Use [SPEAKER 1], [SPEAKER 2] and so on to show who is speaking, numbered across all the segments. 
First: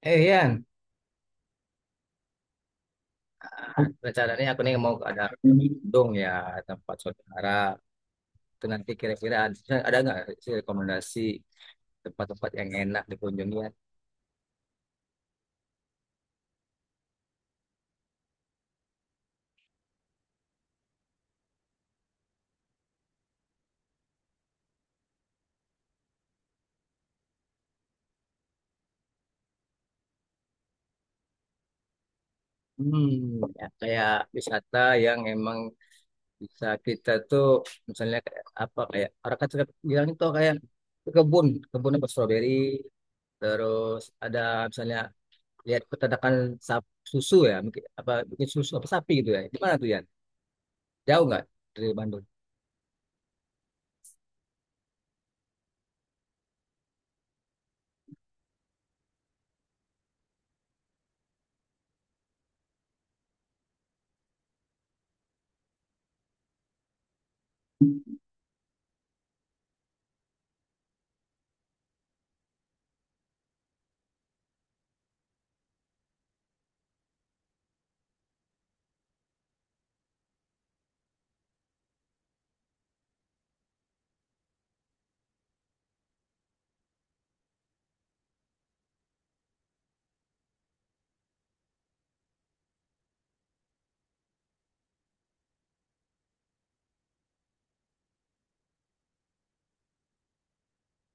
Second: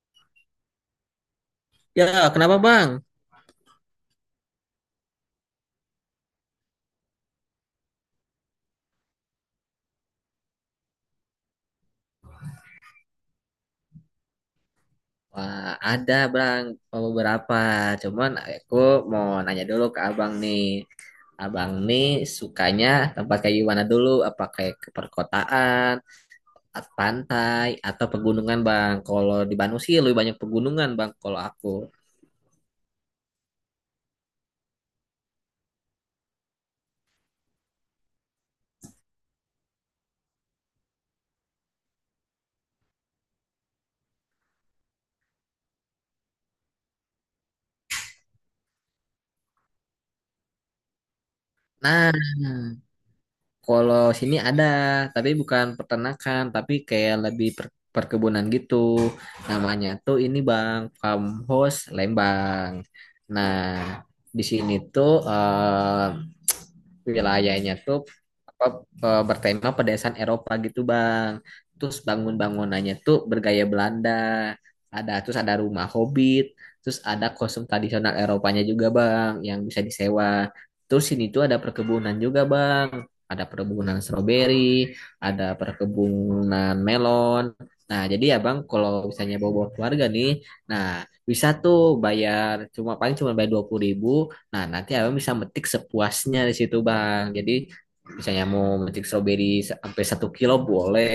[SPEAKER 1] Eh Ian,
[SPEAKER 2] Ya, kenapa Bang?
[SPEAKER 1] rencananya aku nih mau ada dong ya tempat saudara. Itu nanti kira-kira ada nggak sih rekomendasi tempat-tempat yang enak dikunjungi ya?
[SPEAKER 2] Wah, ada Bang beberapa. Cuman aku mau nanya dulu ke Abang nih. Abang nih sukanya tempat kayak gimana dulu? Apa kayak ke perkotaan, pantai, atau pegunungan Bang? Kalau di Bandung sih lebih banyak pegunungan Bang kalau aku.
[SPEAKER 1] Hmm, Ya, kayak wisata yang emang bisa kita tuh misalnya kayak apa kayak orang kan suka bilang itu kayak ke kebun apa stroberi, terus ada misalnya lihat peternakan susu ya, mungkin apa bikin susu apa sapi gitu ya. Di mana tuh Ian? Jauh nggak dari
[SPEAKER 2] Nah,
[SPEAKER 1] Bandung?
[SPEAKER 2] kalau sini ada, tapi bukan peternakan, tapi kayak lebih perkebunan gitu. Namanya tuh ini Bang, Farmhouse Lembang. Nah, di sini tuh wilayahnya tuh apa, bertema pedesaan Eropa gitu Bang. Terus bangun-bangunannya tuh bergaya Belanda. Terus ada rumah hobbit, terus ada kostum tradisional Eropanya juga Bang yang bisa disewa. Terus sini tuh ada perkebunan juga Bang. Ada perkebunan stroberi, ada perkebunan melon. Nah, jadi ya Bang, kalau misalnya bawa-bawa keluarga nih, nah bisa tuh bayar cuma paling cuma bayar 20 ribu. Nah, nanti abang bisa metik sepuasnya di situ, Bang. Jadi, misalnya mau metik stroberi sampai 1 kilo boleh,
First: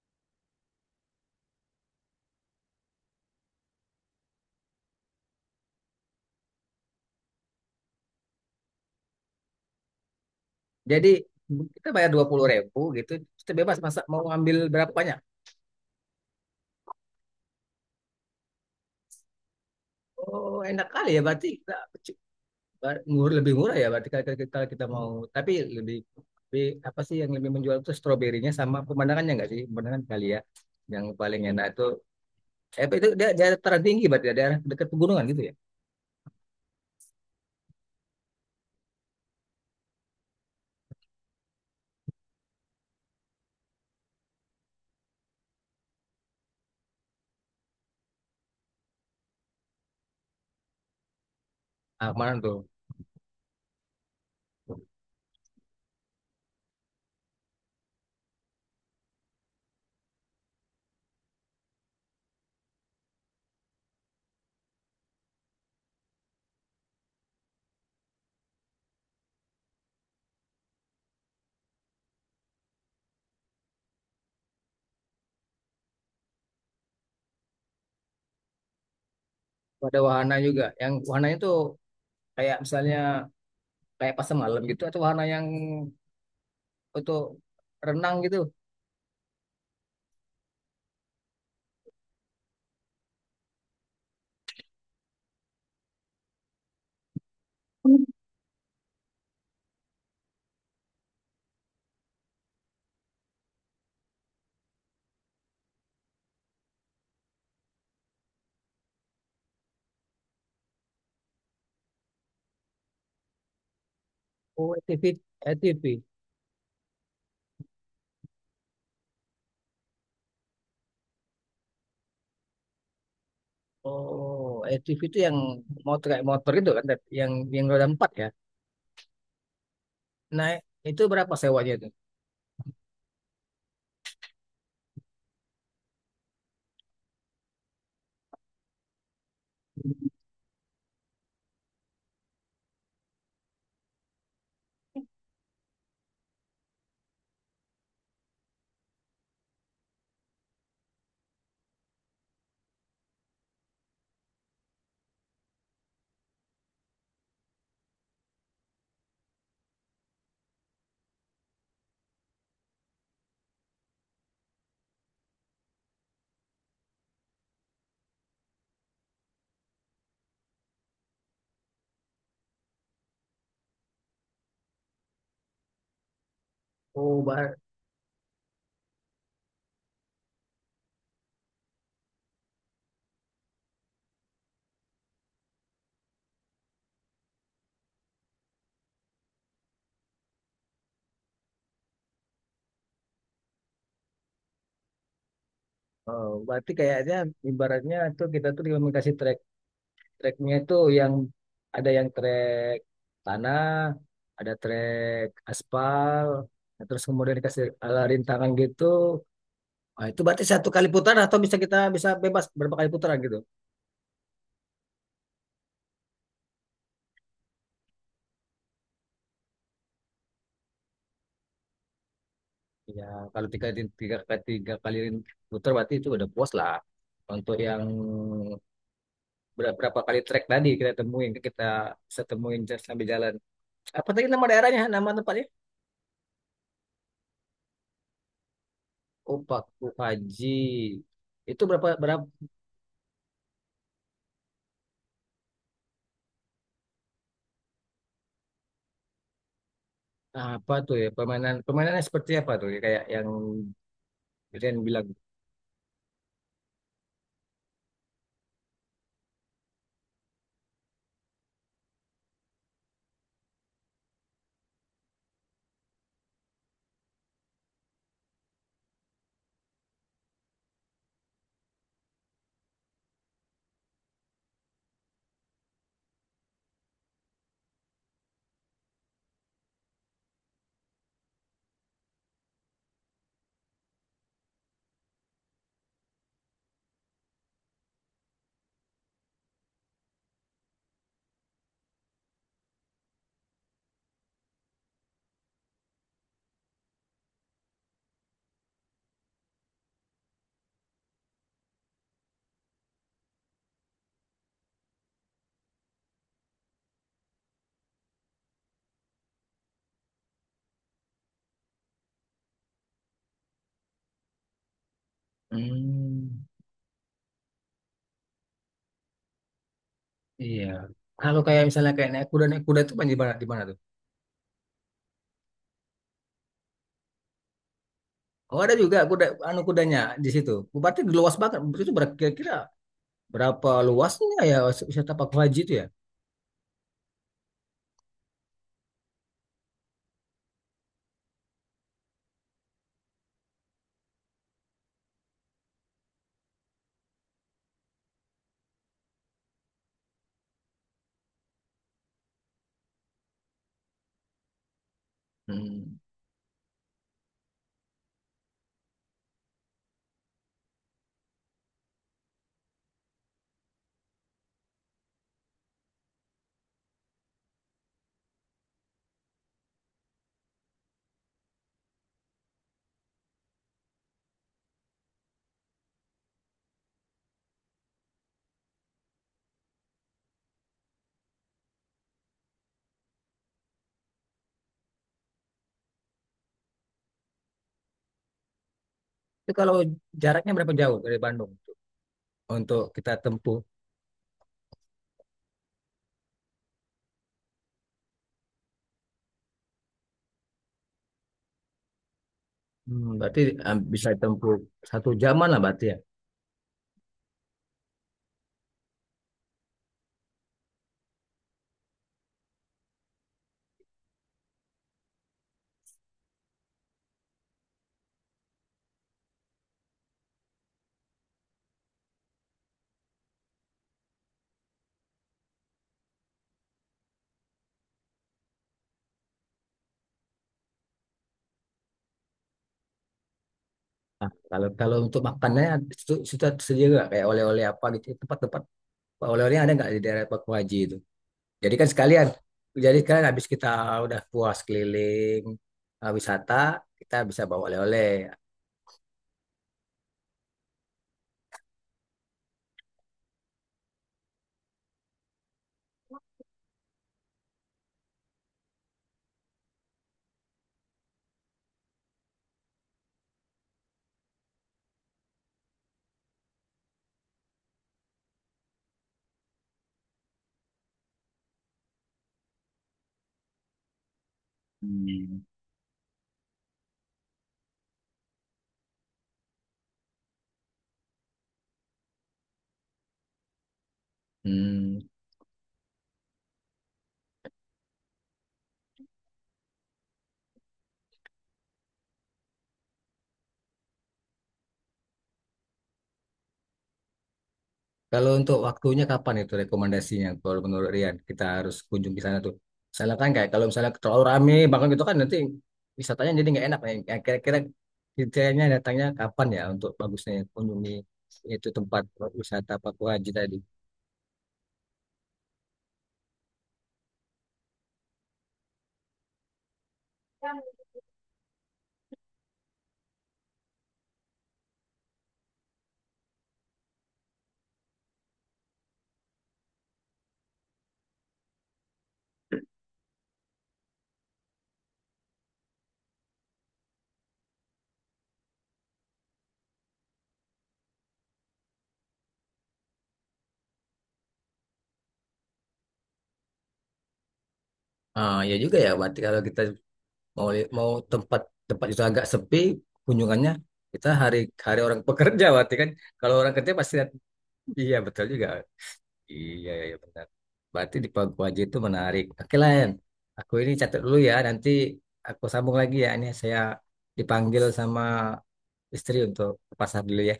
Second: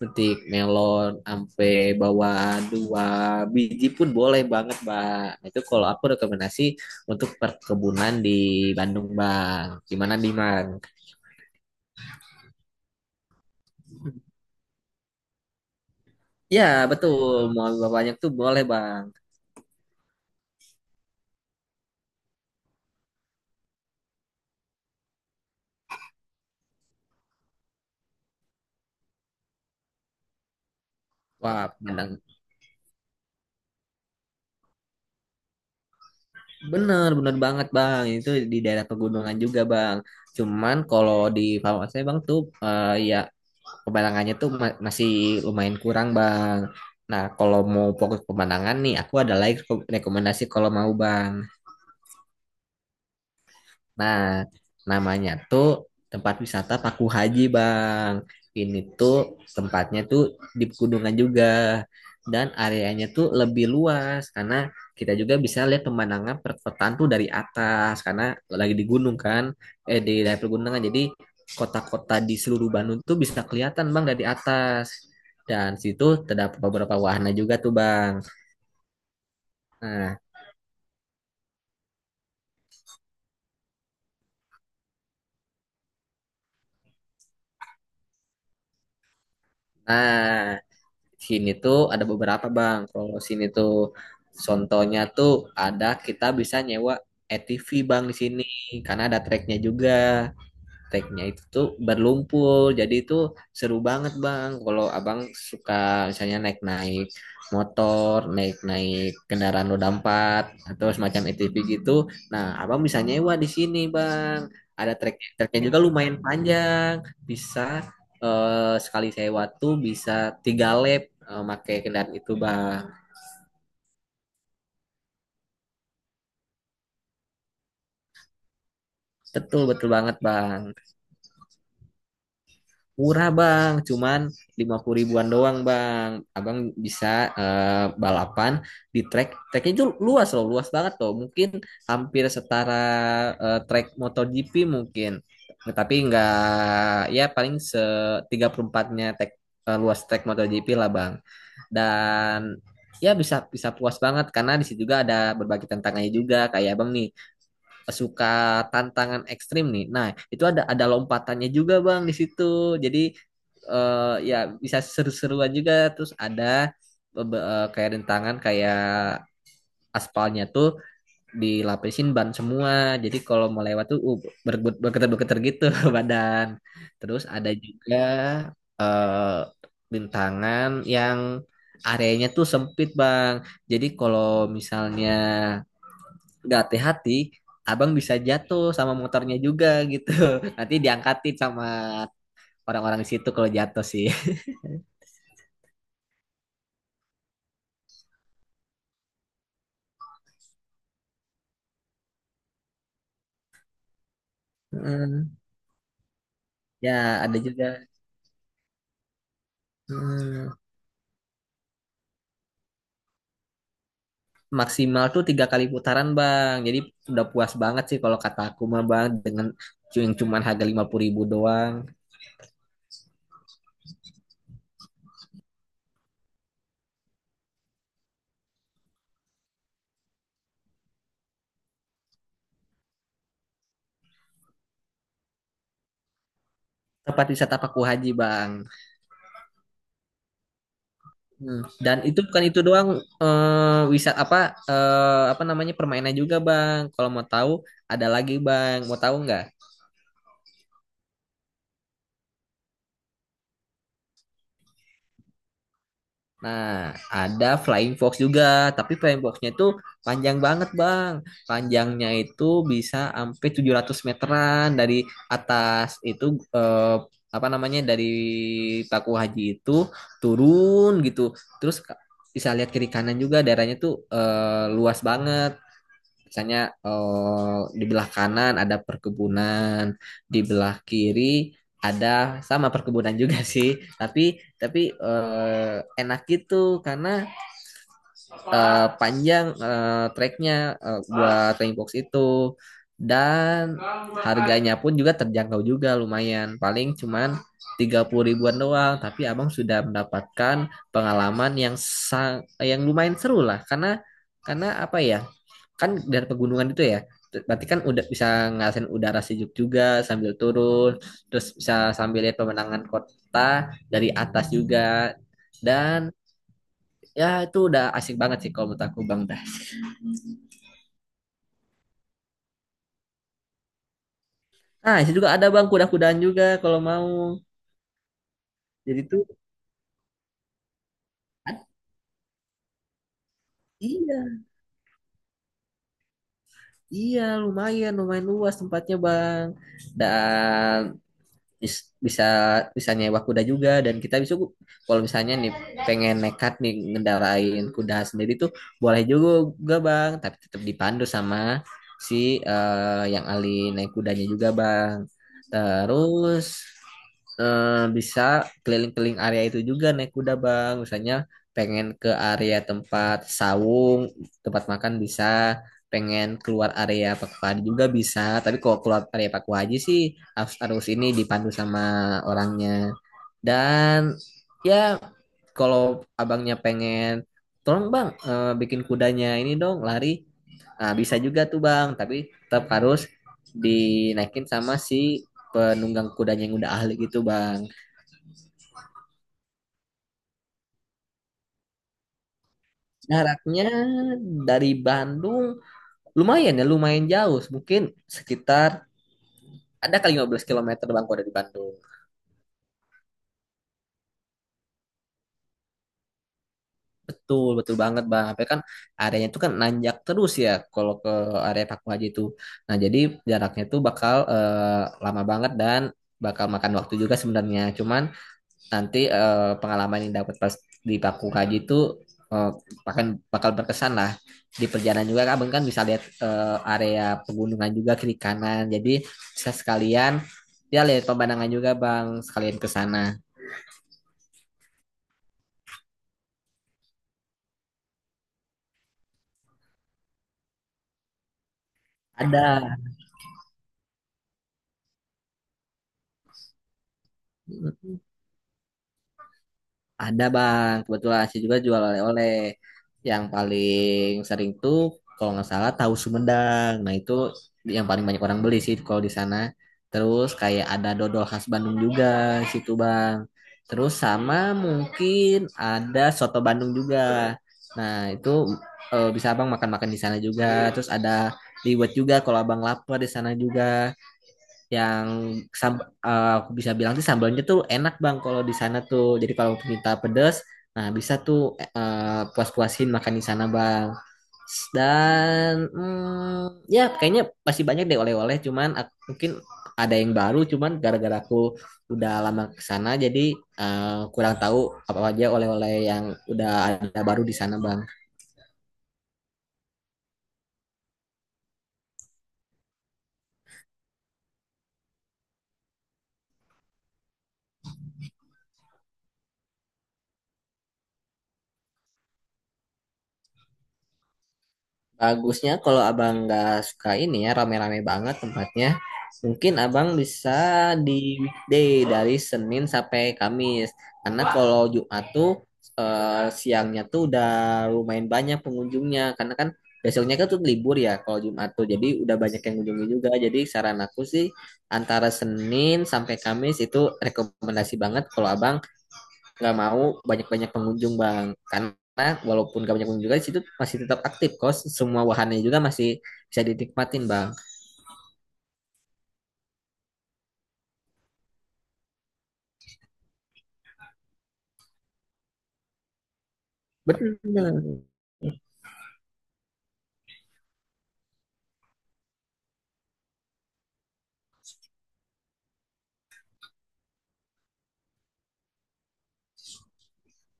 [SPEAKER 2] metik melon sampai bawa 2 biji pun boleh banget, Bang. Nah, itu kalau aku rekomendasi untuk perkebunan di Bandung, Bang. Gimana nih, Bang?
[SPEAKER 1] Jadi kita bayar dua puluh ribu gitu, kita bebas masa mau ambil berapa banyak.
[SPEAKER 2] Ya, betul. Mau lebih banyak tuh boleh, Bang.
[SPEAKER 1] Oh enak kali ya berarti kita ngur lebih murah ya berarti kalau kita mau. Tapi lebih, lebih apa sih yang lebih menjual itu stroberinya sama pemandangannya nggak sih? Pemandangan kali ya yang paling enak
[SPEAKER 2] Wah,
[SPEAKER 1] itu.
[SPEAKER 2] bener,
[SPEAKER 1] Eh itu dia daerah tertinggi berarti ya, daerah dekat pegunungan gitu ya.
[SPEAKER 2] bener, bener banget, Bang. Itu di daerah pegunungan juga, Bang. Cuman kalau di farmasi Bang tuh ya pemandangannya tuh masih lumayan kurang bang. Nah, kalau mau fokus pemandangan nih, aku ada lagi rekomendasi kalau mau bang.
[SPEAKER 1] Ah kemarin tuh
[SPEAKER 2] Nah, namanya tuh tempat wisata Paku Haji, Bang. Ini tuh tempatnya tuh di pegunungan juga. Dan areanya tuh lebih luas karena kita juga bisa lihat pemandangan perkotaan tuh dari atas karena lagi di gunung kan, di daerah pegunungan. Jadi kota-kota di seluruh Bandung tuh bisa kelihatan, Bang, dari atas. Dan situ terdapat beberapa wahana juga tuh, Bang.
[SPEAKER 1] ada
[SPEAKER 2] Nah,
[SPEAKER 1] wahana juga. Yang wahananya tuh kayak misalnya kayak pasar malam gitu atau wahana yang untuk renang gitu.
[SPEAKER 2] nah, sini tuh ada beberapa bang. Kalau sini tuh contohnya tuh ada kita bisa nyewa ATV bang di sini karena ada treknya juga, tagnya itu tuh berlumpur jadi itu seru banget bang kalau abang suka misalnya naik naik motor, naik naik kendaraan roda empat atau semacam ATV gitu. Nah, abang bisa nyewa di sini bang,
[SPEAKER 1] Oh, A
[SPEAKER 2] ada
[SPEAKER 1] T
[SPEAKER 2] trek
[SPEAKER 1] V A
[SPEAKER 2] treknya
[SPEAKER 1] T
[SPEAKER 2] juga
[SPEAKER 1] V.
[SPEAKER 2] lumayan panjang. Bisa sekali sewa tuh bisa 3 lap pakai kendaraan itu bang.
[SPEAKER 1] Oh, ATV itu yang motor kayak motor itu kan, Ted? Yang roda empat ya.
[SPEAKER 2] Betul betul banget
[SPEAKER 1] Nah,
[SPEAKER 2] bang.
[SPEAKER 1] itu berapa sewanya itu?
[SPEAKER 2] Murah bang, cuman 50 ribuan doang bang. Abang bisa balapan di track. Tracknya itu luas loh, luas banget loh. Mungkin hampir setara track MotoGP mungkin. Nah, tapi nggak, ya paling 34-nya track, luas track MotoGP lah bang. Dan ya bisa bisa puas banget karena di situ juga ada berbagai tantangannya juga, kayak abang nih suka tantangan ekstrim nih. Nah, itu ada lompatannya juga bang di situ. Jadi ya bisa seru-seruan juga. Terus ada kayak rintangan, kayak aspalnya tuh dilapisin ban semua. Jadi kalau mau lewat tuh bergetar-bergetar gitu badan. Terus
[SPEAKER 1] Oh,
[SPEAKER 2] ada
[SPEAKER 1] bar,
[SPEAKER 2] juga eh, rintangan yang areanya tuh sempit bang. Jadi kalau misalnya nggak hati-hati abang bisa jatuh sama motornya juga gitu nanti diangkatin sama orang-orang di situ kalau jatuh sih.
[SPEAKER 1] oh, berarti kayaknya ibaratnya tuh kita tuh cuma kasih trek itu yang ada yang trek tanah, ada trek
[SPEAKER 2] Hmm,
[SPEAKER 1] aspal, nah,
[SPEAKER 2] ya
[SPEAKER 1] terus
[SPEAKER 2] ada
[SPEAKER 1] kemudian dikasih
[SPEAKER 2] juga.
[SPEAKER 1] ala rintangan gitu. Nah, itu berarti
[SPEAKER 2] Hmm,
[SPEAKER 1] satu kali putaran atau bisa kita bisa bebas berapa kali putaran gitu?
[SPEAKER 2] maksimal tuh 3 kali putaran bang, jadi udah puas banget sih kalau kata aku mah bang, dengan yang cuman harga 50 ribu doang.
[SPEAKER 1] Ya, kalau tiga, tiga, tiga kali putar berarti itu udah puas lah. Untuk yang berapa kali trek tadi kita temuin, kita bisa temuin sambil jalan. Apa tadi nama daerahnya, nama tempatnya?
[SPEAKER 2] Tempat wisata Paku Haji bang.
[SPEAKER 1] Opak Haji. Itu berapa,
[SPEAKER 2] Dan itu
[SPEAKER 1] berapa,
[SPEAKER 2] bukan itu doang. Wisata apa, apa namanya permainan juga bang, kalau mau tahu, ada lagi bang, mau tahu nggak?
[SPEAKER 1] apa tuh ya, permainannya seperti apa tuh ya, kayak yang Rian bilang.
[SPEAKER 2] Nah, ada flying fox juga, tapi flying foxnya itu panjang banget, Bang. Panjangnya itu bisa sampai 700 meteran dari atas itu, eh, apa namanya, dari Paku Haji itu turun gitu. Terus bisa lihat kiri kanan juga, daerahnya tuh luas banget. Misalnya di belah kanan ada perkebunan, di belah kiri ada sama perkebunan juga sih, tapi enak gitu karena panjang treknya, buat training box itu. Dan harganya pun juga terjangkau juga, lumayan, paling cuman 30 ribuan doang, tapi abang sudah mendapatkan pengalaman yang lumayan seru lah, karena apa ya, kan dari pegunungan itu ya, berarti kan udah bisa ngerasain udara sejuk juga sambil turun, terus bisa sambil lihat pemandangan kota dari atas juga. Dan
[SPEAKER 1] Hmm,
[SPEAKER 2] ya itu udah asik banget sih kalau menurut aku Bang Dah.
[SPEAKER 1] iya. Kalau kayak misalnya kayak naik kuda itu di mana tuh?
[SPEAKER 2] Nah, itu juga ada Bang kuda-kudaan juga kalau mau.
[SPEAKER 1] Oh ada juga
[SPEAKER 2] Jadi tuh
[SPEAKER 1] kuda, anu kudanya di situ. Berarti luas banget,
[SPEAKER 2] ad-
[SPEAKER 1] itu berkira-kira berapa
[SPEAKER 2] iya,
[SPEAKER 1] luasnya ya wisata Pak Haji itu ya?
[SPEAKER 2] iya lumayan lumayan luas tempatnya Bang. Dan bis- bisa bisa nyewa kuda juga, dan kita bisa kalau misalnya nih pengen nekat nih ngendarain kuda sendiri tuh boleh juga bang, tapi tetap dipandu sama si yang ahli naik kudanya juga bang.
[SPEAKER 1] Hmm.
[SPEAKER 2] Terus bisa keliling-keliling area itu juga naik kuda bang. Misalnya pengen ke area tempat sawung, tempat makan bisa, pengen keluar area Pak Wadi juga bisa, tapi kalau keluar area Pak Haji sih arus arus ini dipandu sama orangnya. Dan ya kalau abangnya pengen, tolong bang bikin kudanya ini dong lari, nah, bisa juga tuh bang, tapi tetap harus dinaikin sama si penunggang kudanya yang udah ahli gitu bang.
[SPEAKER 1] Itu kalau jaraknya berapa jauh dari Bandung tuh untuk kita tempuh?
[SPEAKER 2] Jaraknya dari Bandung lumayan, ya lumayan jauh, mungkin sekitar ada kali 15 km bang kalau dari Bandung.
[SPEAKER 1] Hmm, berarti bisa tempuh satu jaman lah berarti ya.
[SPEAKER 2] Betul, betul banget Bang. Tapi kan areanya itu kan nanjak terus ya kalau ke area Paku Haji itu. Nah, jadi jaraknya tuh bakal lama banget dan bakal makan waktu juga sebenarnya. Cuman nanti pengalaman yang dapat pas di Paku Haji itu eh, akan bakal berkesan lah. Di perjalanan juga Abang kan bisa lihat area pegunungan juga kiri kanan. Jadi bisa sekalian ya lihat pemandangan juga Bang, sekalian ke sana.
[SPEAKER 1] Nah, kalau kalau untuk makannya itu sudah tersedia nggak kayak oleh-oleh apa gitu tempat-tempat oleh-olehnya ada nggak di daerah Pak Haji itu? Jadi kan sekalian,
[SPEAKER 2] Ada.
[SPEAKER 1] jadi kan habis kita udah puas keliling wisata, kita bisa bawa oleh-oleh.
[SPEAKER 2] Ada bang, kebetulan saya juga jual oleh-oleh. Yang paling sering tuh kalau nggak salah tahu Sumedang. Nah itu yang paling banyak orang beli sih kalau di sana. Terus kayak ada dodol khas Bandung juga di situ bang. Terus sama mungkin ada soto Bandung juga. Nah itu bisa abang makan-makan di sana juga. Terus ada liwet juga kalau abang lapar di sana juga, yang
[SPEAKER 1] Hmm.
[SPEAKER 2] aku bisa bilang sih sambalnya tuh enak bang kalau di sana tuh, jadi kalau minta pedas nah bisa tuh puas-puasin makan di sana bang.
[SPEAKER 1] Hmm.
[SPEAKER 2] Dan hmm, ya kayaknya masih banyak deh oleh-oleh, cuman mungkin ada yang baru, cuman gara-gara aku udah lama ke sana jadi kurang tahu apa aja oleh-oleh yang udah ada baru di sana bang.
[SPEAKER 1] Kalau untuk waktunya kapan itu rekomendasinya? Kalau menurut Rian, kita harus kunjung ke sana tuh. Misalnya kan kayak kalau misalnya terlalu rame, bahkan gitu kan nanti wisatanya jadi nggak enak. Ya. Kira-kira kitanya datangnya kapan ya untuk bagusnya kunjungi itu tempat wisata Papua Haji tadi?
[SPEAKER 2] Bagusnya kalau abang nggak suka ini ya rame-rame banget tempatnya, mungkin abang bisa di weekday dari Senin sampai Kamis. Karena kalau Jumat tuh siangnya tuh udah lumayan banyak pengunjungnya. Karena kan besoknya kan tuh libur ya kalau Jumat tuh. Jadi udah banyak yang mengunjungi juga. Jadi saran aku sih antara Senin sampai Kamis itu rekomendasi banget kalau abang nggak mau banyak-banyak pengunjung bang, karena walaupun gak banyak pengunjung juga di situ masih tetap aktif kos, semua wahannya juga masih bisa dinikmatin bang.
[SPEAKER 1] Ah, ya juga ya. Berarti kalau kita mau mau tempat tempat itu agak sepi kunjungannya, kita hari hari orang pekerja berarti kan. Kalau orang kerja pasti
[SPEAKER 2] Benar.
[SPEAKER 1] iya betul juga. Iya, iya iya, benar. Berarti di pagu Paguaji itu menarik. Oke lah, Yan. Aku ini catat dulu ya. Nanti aku sambung lagi ya. Ini saya dipanggil sama istri untuk ke pasar dulu ya.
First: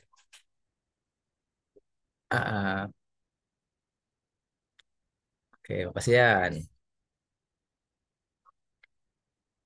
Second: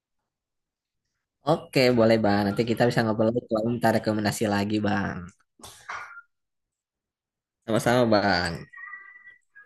[SPEAKER 2] Oke boleh
[SPEAKER 1] Ah,
[SPEAKER 2] bang, nanti kita
[SPEAKER 1] ah.
[SPEAKER 2] bisa ngobrol lagi kalau minta rekomendasi lagi bang.
[SPEAKER 1] Oke, makasih, Yan.
[SPEAKER 2] Sama-sama bang.